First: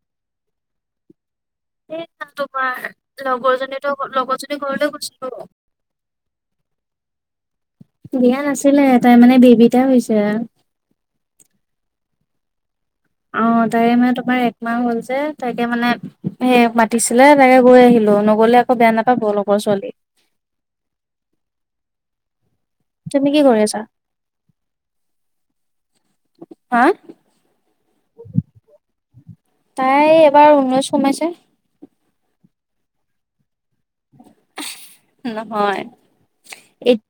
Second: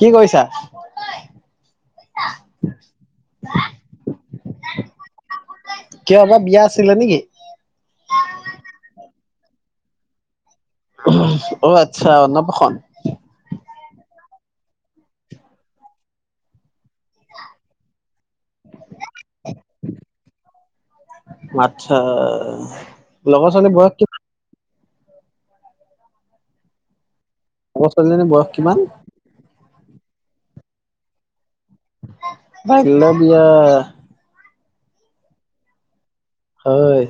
কি কৰিছা। এই তোমাৰ লগৰজনীক লগৰজনী ঘৰলে গৈছিলো। তেতিয় আমাৰ ়াব বা বিয়া আছিলে নেকি? বিয়া নাছিলে তাই মানে বেবিটা হৈছে আৰ অ' আচ্ছা অ নবখন অ' তাই মানে তোমাৰ একমাহ হ'ল যে তাকে মানে সেই পতিছিলে তাকে গৈ আহিলো নগলে আকৌ বেয়া নাপাব লগৰ ছোৱালী। মাতছ তুমি কি লগৰ কৰি ছোৱালীৰ আছা? বয়স কিমান? হা? লগৰ ছোৱালীজনীৰ বয়স কিমান? তাই এবাৰ ঊননৈছ কোমাইছে। ভাই বিয়া নহয়। হয়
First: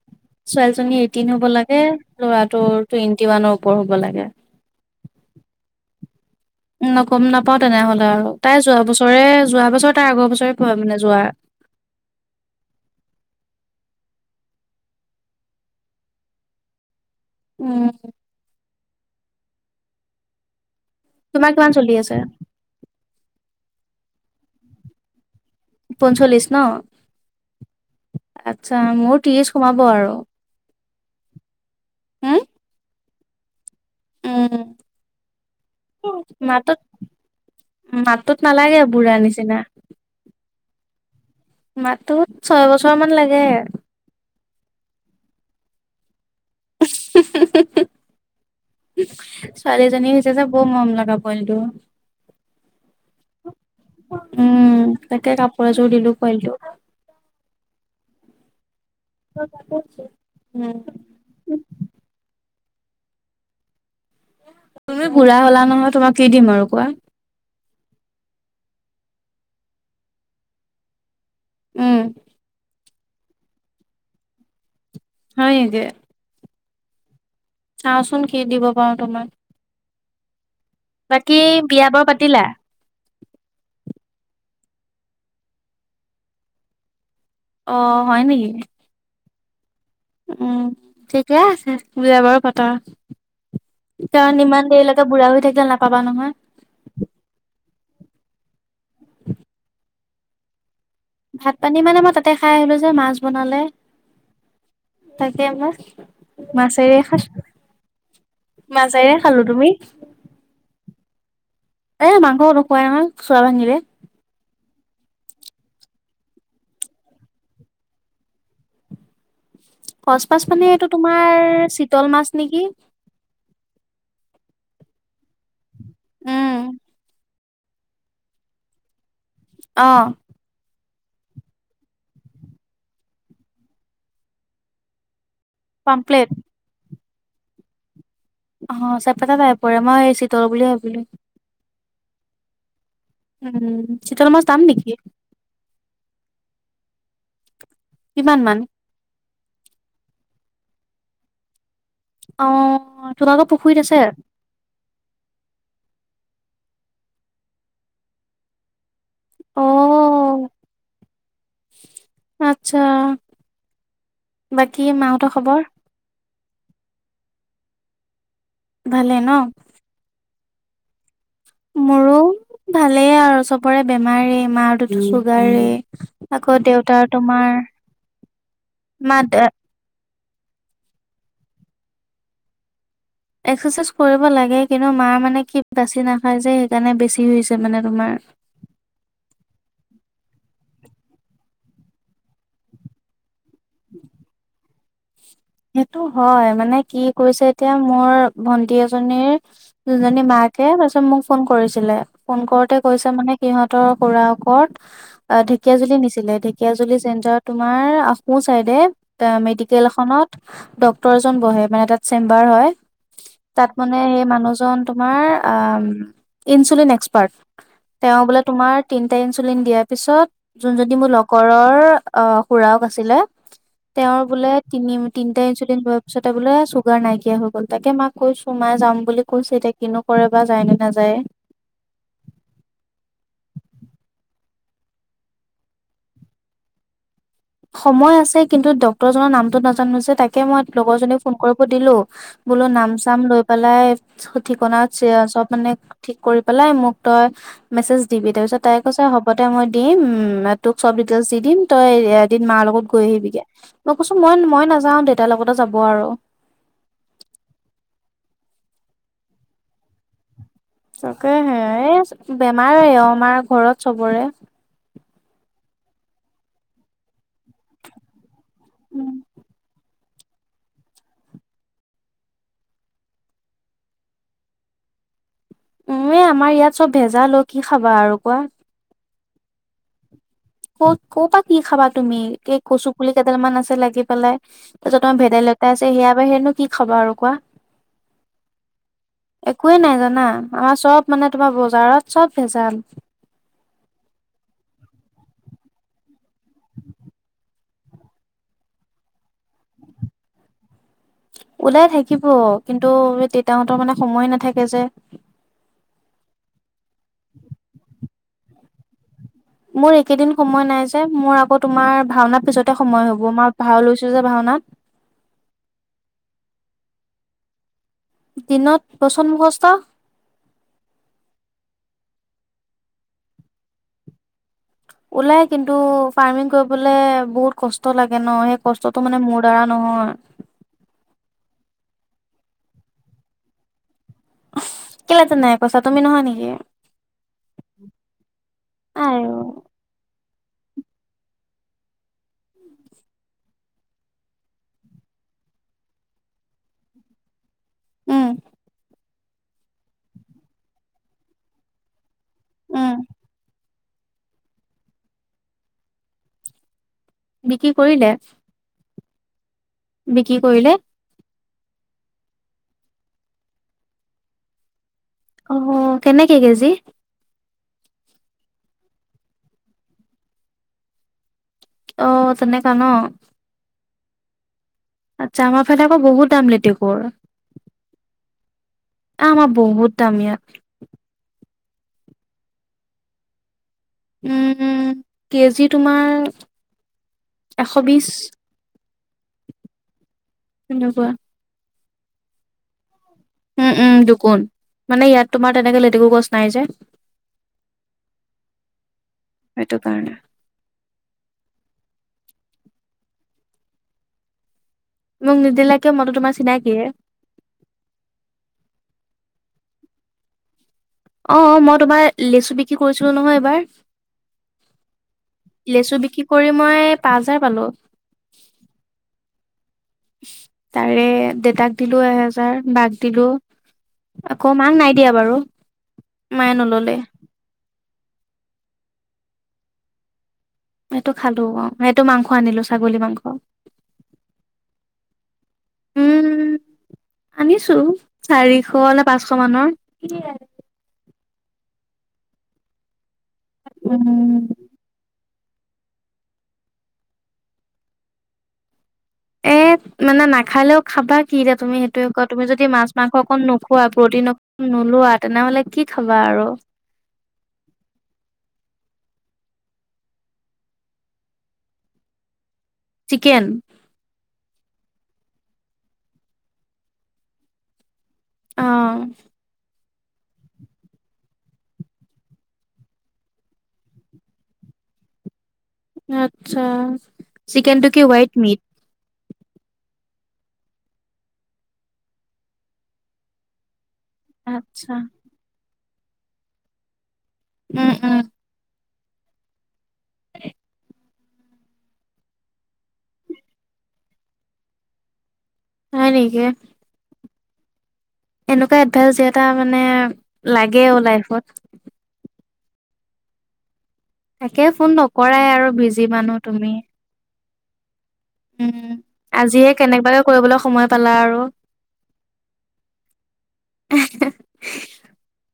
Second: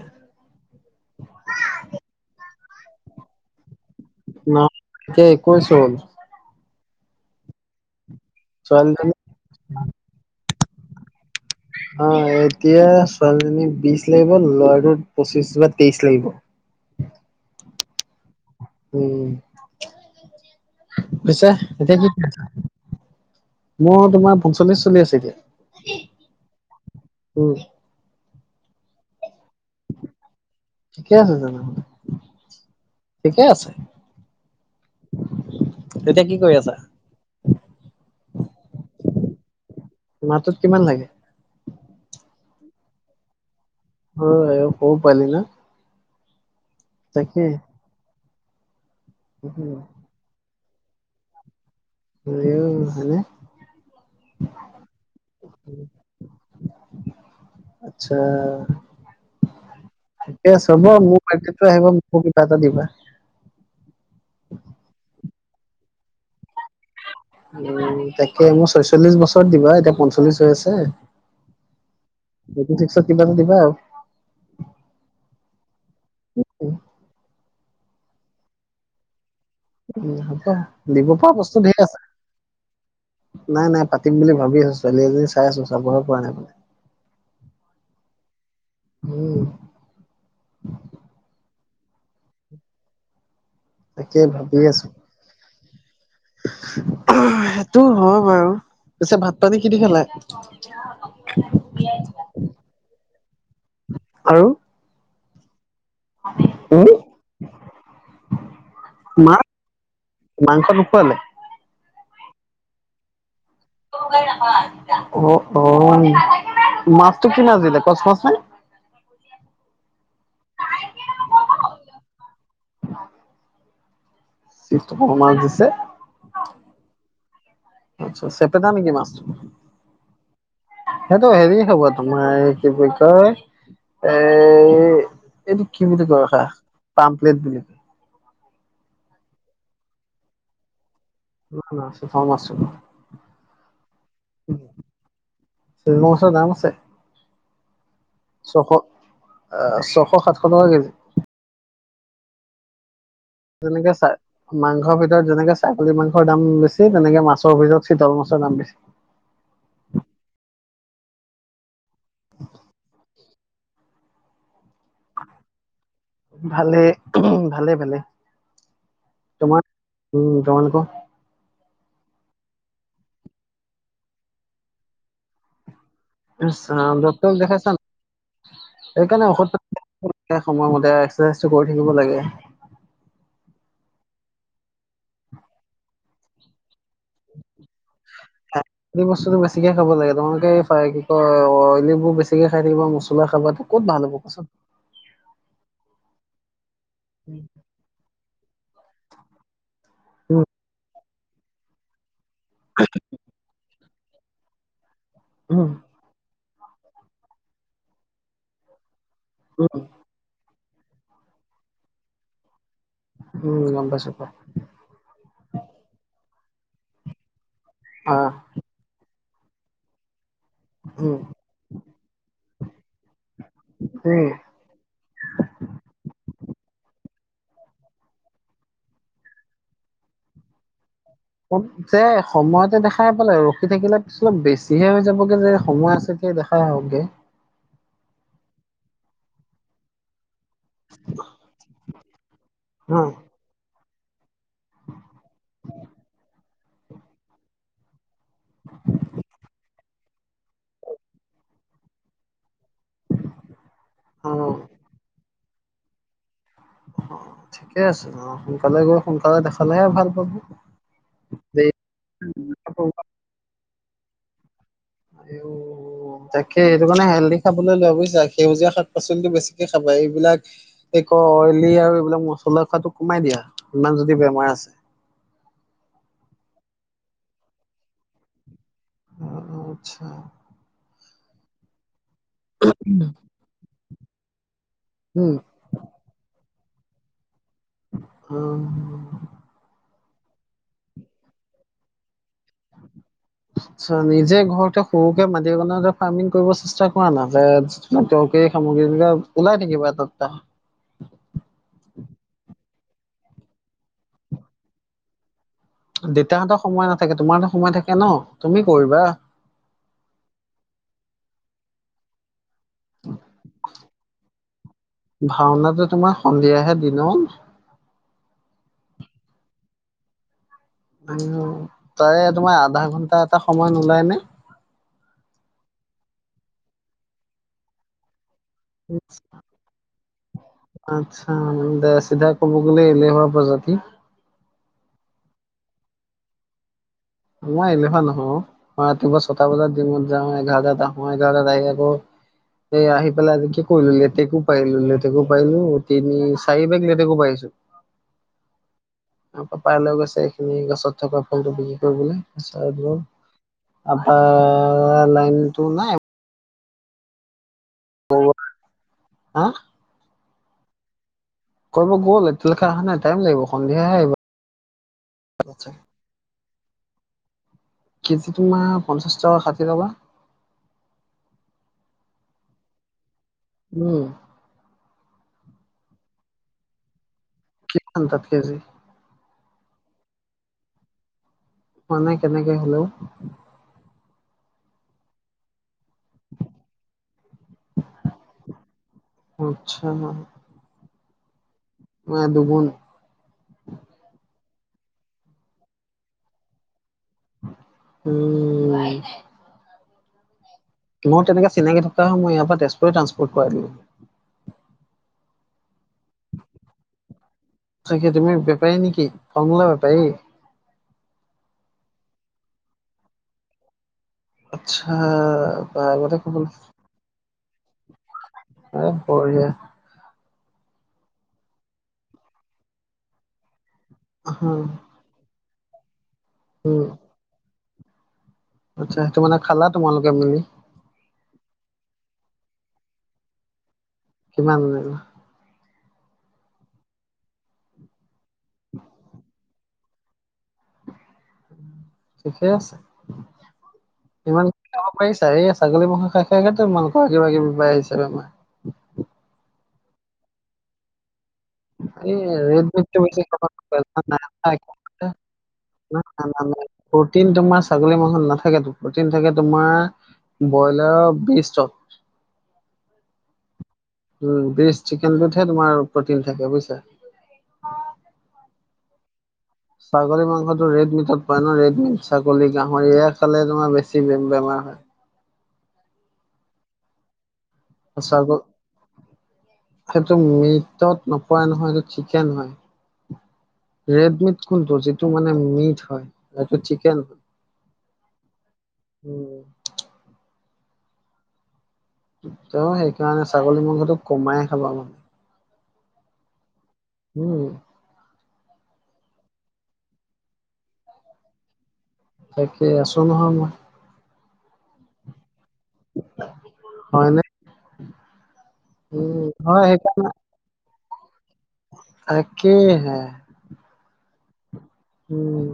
ছোৱালীজনী এইটিন হ'ব লাগে ল'ৰাটোৰ টুৱেন্টি ওৱানৰ ওপৰ হ'ব লাগে। াক কৈছো। ন গম নাপাও তেনেহলে আৰু তাই যোৱা ছোৱালীজনী বছৰে যোৱা বছৰ তাই আগৰ বছৰে মানে যোৱা। অ' এতিয়া ছোৱালীজনী বিশ লাগিব ল'ৰাটো পঁচিশ বা তেইশ লাগিব। [inaudible] উম। উম পিছে তোমাৰ কিমান চলি এতিয়া কি আছে? খাইছা? মোৰ তোমাৰ ফংচ্িশ চলি আছে এতিয়া। পঞ্চল্লিছ ন? উম আচ্ছা মোৰ এচ সোমাব আৰু। ঠিকে আছে, তেনেহলে হম ঠিকে আছে। উম, এতিয়া কি কৰি আছা? মাতুত মাতুত নালাগে বুঢ়া নিচিনা। [unintelligible] ত কিমান লাগে? মাতো ছয় বছৰ মান লাগে। অ' এ খৰু পোৱালি ন। তাকে। ছোৱালীজনী হৈছে যে বৌ মম লগা ব পোৱালিটো। উম হয়নে? উম তাকে কাপোৰ এযোৰ দিলো পোৱালিটো। এতিয়া উম চব মো [unintelligible] আহিব [unintelligible] কিবা এটা। দিবা। তুমি বুঢ়া হ'লা নহয় তোমাক কি দিম আৰু কোৱা। উম, তাকে মোৰ ছয়চল্লিশ বছৰত দিব এতিয়া পঞ্চল্লিশ হৈ আছে। উম [unintelligible] হয় নেকি? [unintelligible] চাওঁচোন কি দিব পাৰো তোমাক। উম, হব। দিব পৰা বাকী বস্তু ধেৰ বিয়া আছে, বাৰু পাতিলা নাই নাই পাতিম বুলি ভাবি আছো। ছোৱালী এজনী চাই আছো চাবহে পৰা নাই মানে। অ' হয় নেকি? [inaudible] উম ঠিকে আছে বিয়া বাৰু পাতা। তাকে কাৰণ ভাবি ইমান আছো দেৰিলৈকে বুঢ়া হৈ থাকিলে নাপাবা নহয়। সেইটো হয় বাৰু, পিছে ভাত পানী কি দি খালা? ভাত পানী মানে মই তাতে খাই আহিলো যে মাছ বনালে। আৰু তাকে ময় উম মাছেৰে খাছো মাছেৰে মাছ খালো তুমি? [unintelligible] এ, মাংস নোখুৱাই নহয়। চোৱা ভাঙিলে। [unintelligible] অ', অ' মাছটো কি মাছ দিলে কচ মাছ নে? সচ মাছ মানে এইটো তোমাৰ চিতল মাছ নেকি [unintelligible] মাছ দিছে উম আচ্ছা চেপেটা নেকি মাছটো? অ সেইটো হেৰি হ'ব তোমাৰ কি বুলি কয় এ এইটো কি বুলি কয় পামপ্লেট ৰখা পাম্প্লেট বুলি কয়। অ চেপেটা টাইপৰে মই এই চিতল বুলি ভাবিলো। ন না [unintelligible] ফৰ্মা [unintelligible] উম চিতল মাছ দাম নেকি? তে কিমান মান? ছশ সাতশ টকা কেজি। অ তোমালোকৰ পুখুৰীত যেনেকে আছে চা মাংসৰ ভিতৰত যেনেকে ছাগলী মাং [unintelligible] দাম বেছি তেনেকে মাছৰ অভিতৰত চিতল মাছৰ দাম বেছি। অ আচ্ছা। বাকী মাহঁতৰ খবৰ? ভালে ভালে ভালে। ভালে ন। তোমালোক? মোৰো ভালেই আৰু চবৰে বেমাৰে মাৰটোতো চুগাৰে। আকৌ ইছ ৰাম দেউতাৰ ডক্টৰক তোমাৰ দেখাইছা নে মা সেইকাৰণে ঔষধ সময়মতে এক্সাৰচাইজটো কৰি থাকিব লাগে। এক্সাৰচাইজ কৰিব লাগে কিন্তু মাৰ মানে কি বাচি নাখায় যে জেনে বেছি হৈছে মানে তোমাৰ। বেছিকৈ খাব লাগে তোমালোকে এই কি কয় অইলিবোৰ বেছিকৈ খাই থাকিবা মছলা খাবাত ক'ত ভাল হ'ব কচোন। সেইটো হয় মানে কি কৰিছে এতিয়া মোৰ ভন্টি এজনীৰ দুজনী উম, মাকে তাৰপিছত মোক ফোন কৰিছিলে ফোন কৰোতে কৈছে মানে সিহঁতৰ ফুৰা কত উম, ঢেকীয়া জুলি নিছিলে ধেকীয়াজুলি চেণ্টাৰত তোমাৰ আ সোঁ চাইডে তে উম। মেডিকেল এখনত ডক্তৰ এজন বহে মানে তাত চেম্বাৰ হয়। উম, তাত গম মানে পাইছো সেই কোৱা মানুহজন তোমাৰ আ ইনচুলিন এক্সপাৰ্ট। তেওঁ আহ বোলে তোমাৰ তিনটা ইনচুলিন দিয়াৰ পিছত যোনজনী মোৰ উম, লগৰৰ আহ খুৰাক আছিলে। তেওঁৰ উম। বোলে তিনি তিনিটা ইনচুলিন লোৱাৰ পিছতে বোলে চুগাৰ নাইকিয়া হৈ গ'ল। তাকে মাক কৈছো মায়ে যাম বুলি কৈছো এতিয়া কিনো কৰে বা যায়নে নাযায়। যে সময়তে দেখাই পালে ৰখি থাকিলে বেছিহে হৈ যাবগে যে সময় আছে। এই দেখাই আহক গে। সময় আছে কিন্তু ডক্তৰজনৰ নামতো নাজানো যে তা তাকে মই লগৰজনীক ফোন কৰিব দিলো বোলো নাম ন চাম লৈ পেলাই ঠিকনা আছে চব মানে ঠিক কৰি পেলাই মোক তই মেজ দিবি তাৰপিছত তাই কৈছে হ'ব দে মই দিম তোক চব ডিটেইলছ দি দিম তই এদিন মা লগত গৈ আহিবিগে মই কৈছো মই অ'। মই নাযাওঁ দেউতাৰ লগতে যাব আৰু। অ ঠিকে আছে অ সোনকালে গৈ সোনকালে দেখালেহে ভাল পাব। তাকে হে দেৰিকে বেমাৰে অ আমাৰ ঘৰত চবৰে। অও তাকে এইটো কাৰণে হেল্ডি খাবলৈ লোৱা বুজিছা। সেউজীয়া শাক পাচলিটো বেছিকে খাবা এই এইবিলাক এই ক অইলি আৰু এইবিলাক মচলা খোৱটো কমাই দিয়া ইমান যদি বেমাৰ আছে। [inaudible] উম, আমাৰ ইয়াত চব ভেজাল অ' কি খাবা আৰু কোৱা! অ', অ', আছা। ক'ৰপৰা কি খাবা? তুমি এই কচু পুলি কেইডাল মান আছে লাগি পেলাই, তাৰ পিছত তোমাৰ উম ভেদাইলতা আছে সেয়া বাহিৰেনে কি খবৰ আৰু কোৱা? উম। না আমাৰ চ'ব মানে তোমাৰ বজাৰত চ'ব ভেজাল আচ্ছা, নিজে ঘৰতে সৰুকে মাটি কনতে ফাৰ্মিং কৰিব চেষ্টা কৰা না যে সামগ্ৰী বিলাক ওলাই থাকিবা এটা দটা [unintelligible] ওলাই থাকিব। কিন্তু এই দেউতা হয় মানে সময় নাথাকে যে দেউতাহঁতৰ সময় নাথাকে, তোমাৰতো সময় থাকে ন তুমি কৰিবা। মোৰ এইকেদিন সময় নাই যে মোৰ আকৌ তোমাৰ ভাওনা পিছত এটা সময় হ'ব মই ভাও লৈছোঁ যে ভাওনাত। ভাওনাটো তোমাৰ সন্ধিয়াহে দিনৰ দিনত বচনমুখষ্টৰ তাৰে তোমাৰ আধা ঘন্টা এটা সময় নোলায় নে? ওলাই কিন্তু ফাৰ্মিং কৰিবলে বহুত কষ্ট লাগে ন এই কষ্টতটো মানে মোৰ দ্বাৰা নহয়। আচ্ছা, চিধা ক'ব গ'লে এলেহোৱা প্ৰজাতি। কেলেতেনেকে নাই কৈছা, তুমি নহয় নেকি? মই এলেহোৱা নহয়ো। মই ৰাতিপুৱা আৰু ছটা বজাত জিমত যাওঁ জাগা যাওঁ। মই জাগা যাইকিনে এই আহি পেলাই আজি কি কৰি ললি, লেটেকো পাইললোঁ, লেটেকো পাইলো তিনি চাৰি বেগ লেতেকো পাৰিছোঁ। উম। আম পাপাই লৈ গৈছে এইখিনি গছত থকা ফলটো বিক্ৰী উম কৰিবলে [unintelligible] আপা লাইনটো নাই বিক্ৰী কৰিলে হা বিক্ৰি কৰিলে কৰিব গ'ল এতিয়ালৈকে অহা নাই টাইম লাগিব সন্ধিয়াহে আহিব। অ কেনেকে কেজি? কেজি তোমাৰ পঞ্চাছ টকা ষাঠি টকা। অ তেনেকা ন উম। আচ্ছা, আমাৰফালে আকৌ বহুত দাম লেটেকুৰ কিমান তাত কেজি? এ আমাৰ বহুত দাম ইয়াত। মানে কেনেকে হলেও উম কেজি তোমাৰ এশ বিশ আচ্ছা নোপোৱা মানে দুগুন উম উম দুগুন মানে ইয়াত তোমাৰ তেনেকে লেতেকু গছ নাই যে উম সেইটো কাৰণে মোৰ তেনেকে চিনাকি থকা হয় মই ইয়াৰ পৰা তেজপুৰ ট্ৰান্সপ'ৰ্ট কৰাই দিলো মোক নিদিলে তাকে তুমি বেপাৰী নেকি কমলা বেপাৰী অ মই তোমাৰ লেচু বিক্ৰী কৰিছিলো নহয় এইবাৰ। আচ্ছা বা লেচু আগতে বিক্ৰী ক'ব কৰি মই পাঁচ হাজাৰ পালো। এ বঢ়িয়া। তাৰে দেউতাক দিলো এহেজাৰ, বাক দিলো। আকৌ উম মাক নাই দিয়া বাৰু। মায়ে উম নললে। আচ্ছা, সেইটো মানে খালা তোমালোকে মিলি। এইটো খালো অ' সেইটো মাংস আনিলো, ছাগলী মাংস। কিমান আনিলা? উম, আনিছো চাৰিশ নে পাঁচশ মানৰ। [unintelligible] ঠিকে আছে, উম ইমান কি খাব পাৰিছ তাৰে ছাগলী মাংস খাই খাইটো মাংস কিবা-কিবি বাঢ়িছিল আমাৰ। এ মানে নাখালেও খাবা। কিৰে তুমি সেইটোয়ে এই কোৱা তুমি যদি ৰেড মিটটো মাছ-মাংস বেছি অকণ খাব নোখোৱা প্ৰটিন অক নোলোৱা তেনেহলে কি খাবা? আৰু নাই, প্ৰটিন তোমাৰ ছাগলী মাংসত নাথাকেতো। প্ৰটিন থাকে তোমাৰ বইলাৰৰ বিষ্টত। চিকেন? উম, বেষ্ট চিকেনটোতহে তোমাৰ প্ৰটিন থাকে। বুইছা? অ ছাগলী মাংসটো ৰেডমিটত পায় ন, ৰেড মিট ছাগলী, গাহৰি এ খালে তোমাৰ বেছি বেমাৰ হয়। আচ্ছা, চিকেনটো কি ছাগ হোৱাইটমিট। সেইটো মিটত নোপোৱা নহয়, সেইটো চিকেন হয়। ৰেড মিট কোনটো আচ্ছা যিটো মানে মিট হয়, এইটো চিকেন। উম উম। উম। ত সেইকাৰণে ছাগলী মাংসটো কমাই খাবা [unintelligible] হয় নেকি উম এনেকুৱা এডভাইচ দিয়া এটা মানে লাগে ও লাইফত তাকে আছো নহয় মই তাকে ফোন নকৰাই আৰু বিজি মানুহ তুমি উম, উ হয় আজিয়ে সেইকাৰ কেনেবাকে কৰিবলৈ সময় পালা আৰু তাকে হে। উম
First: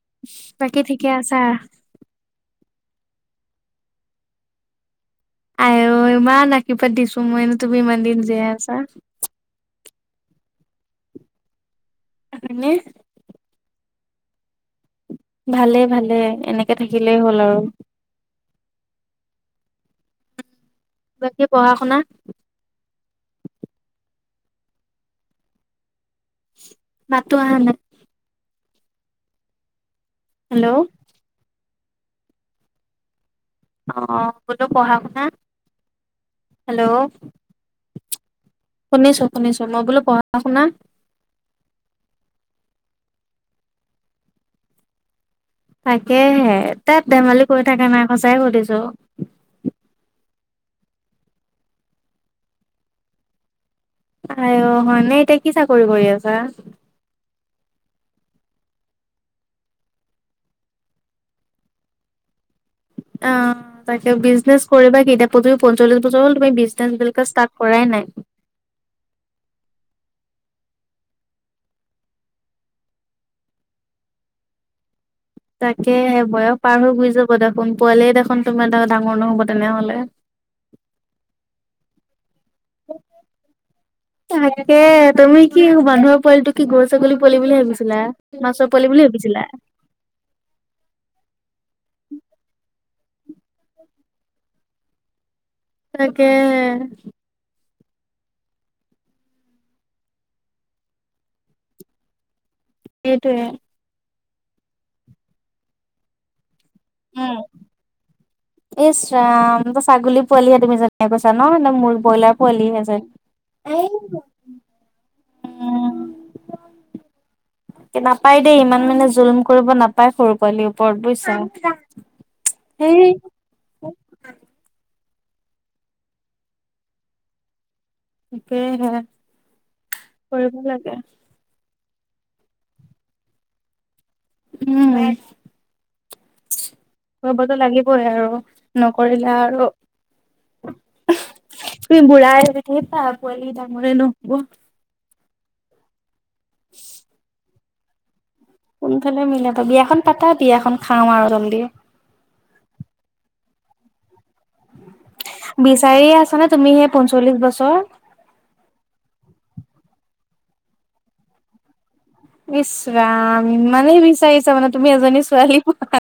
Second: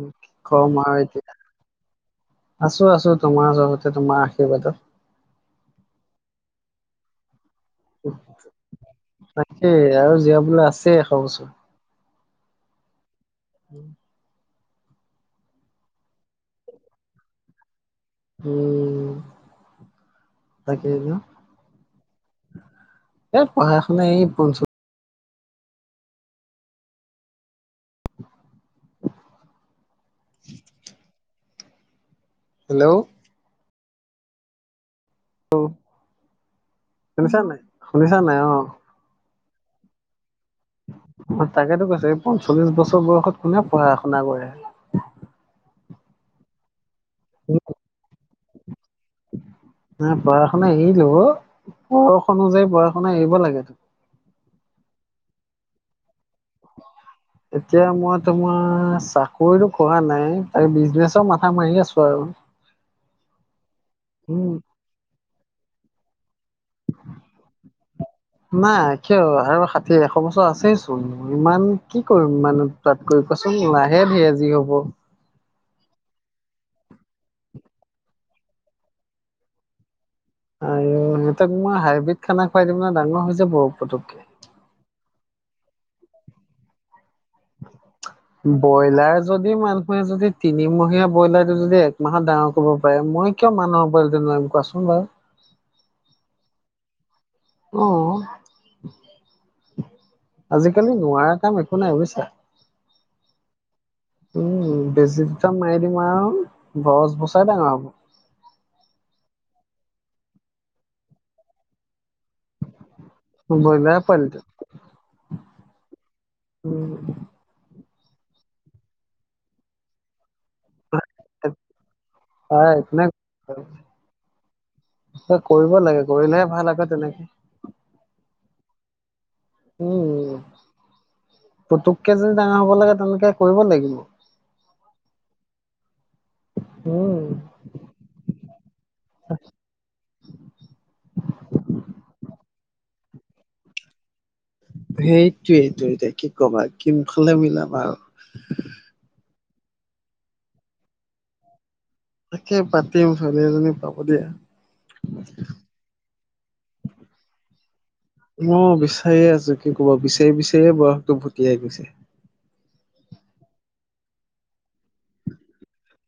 বাকী কমাৰ ঠিকে ত আছা? আছো আছো তোমাৰ চহতে তোমাৰ আশীৰ্বাদত। আ ইমান আশীৰ পাদ দিছো মই এ তুমি ইমান দিন যিয়াই আছা। তাকেই আৰু জীয়াবলৈ আছেই এশ বছৰ অানে? উম ভালেই ভালে এনেকে থাকিলেই হ'ল আৰু উম তাকেই ন বাকী পঢ়া শুনা এই পঢ়া শুনা এই বন চো মাতটো অহা নাই হেল্ল' হেল্ল' অ' কোলো পঢ়া শ হেল্ল', শুনিছা নাই শুনিছা নাই অ শুনিছো। শুনিছো মই বোলো শুনা অ' তাকেতো কৈছে পঞ্চল্লিশ বছৰ বয়সত কোনে পঢ়া শুনা কৰে? তাকেহে তাত ধেমালি কৰি থাকা নাই সচাই সুধিছো। ন পঢ়া শুনা এৰিলো অ' বয়স অনুযাৰি পঢ়া এৰিব লাগে। আ হয় নে এতিয়া কি চাকৰি কৰি আছা? এতিয়া মই তোমাৰ চাকৰিতটো কৰা নাই ত বিজনেচৰ মাথা মাৰি আছো আৰু। অ' তাকে উম বিজনেছ কৰিবা কেতিয়া প্ৰতি পঞ্চল্লিশ বছৰ ি বিজনে বি ষ্টাৰ কৰাই নাই। ছ বছৰ আছেই চোন ইমান কি কৰিম মানে তাতকৈ কোৱাচোন লাহে ধিৰে জি হব। তাকে বয়স পাৰ হৈ গুৈ যাব দেখোন পোৱালিয় দেখোন তোমাৰ ত ডাঙৰ নহ'ব তেনেহলে। সিহঁতাক মই হাইব্ৰীড খানা খুৱাই দিম নে ডাঙৰ হৈছে বহু পটুককে। তাকে তুমি কি মানুহৰ পোৱালিটো কি গৰু ছাগলী পোৱাল বুলি ভাবিছিলা? মাছৰ পোৱালি বুলি ব্ৰইলাৰ ভাবিছিলা? যদি মানুহে যদি তিনিমহীয়া ব্ৰইলাৰটো যদি একমাহত ডাঙৰ কৰিব ব মই কিয় মানুহৰ উপ কোৱাচোন বাৰু। তাকে। অ'। আজিকালি নোৱাৰা কাম একো নাই বুজিছা। সেইটোৱেই। উম বেজি দুটা মাৰি দিম আৰু গছ উম, বচাই ডাঙৰ হ'ব। ইচ ৰাম ছাগলী পোৱালিহে তুমি জেনেকে কৈছা ন একদ মোৰ ব্ৰইলাৰ পোৱলি হে যেন। ব্ৰইলাৰ পোৱালিটো উম নাপায় দেই ইমান মানে জুলম কৰিব নাপায় সৰু পোৱালি। বৰ বৈছা, তাৰ একো সেই নাই কৰিব লাগে কৰিলে ভাল আ তেনেকে। একেইহে, কৰিব লাগে। পুতুক কে যদি ডাঙৰ হব লাগে তেনেকে কৰিব লাগিব। উম। উম কৰিববতো লাগিবই আৰু নকৰিলে আৰু তুমি বুঢ়াইঠেই পা পোৱালি ডাঙৰে নহব। সেইটোয়েইটো এতিয়া কি ক'বা কিমফালে মিলাবা আৰু। কোনফালে মিল ত বিয়াখন পাতা বিয়াখন খাও আৰু জলদি। তাকে পাতিম ছোৱালী এজনী পাব দিয়া। বিচাৰিয়ে আছানে তুমি সেই পঞ্চল্লিশ বছৰ মই বিচাৰিয়ে আছো কি ক'ব বিচাৰি বিচাৰিয়ে বয়সটো ভুটিয়াই গৈছে ইচ্ ৰাম ইমানেই বিচাৰিছা মানে তুমি এজনী ছোৱালী পোৱা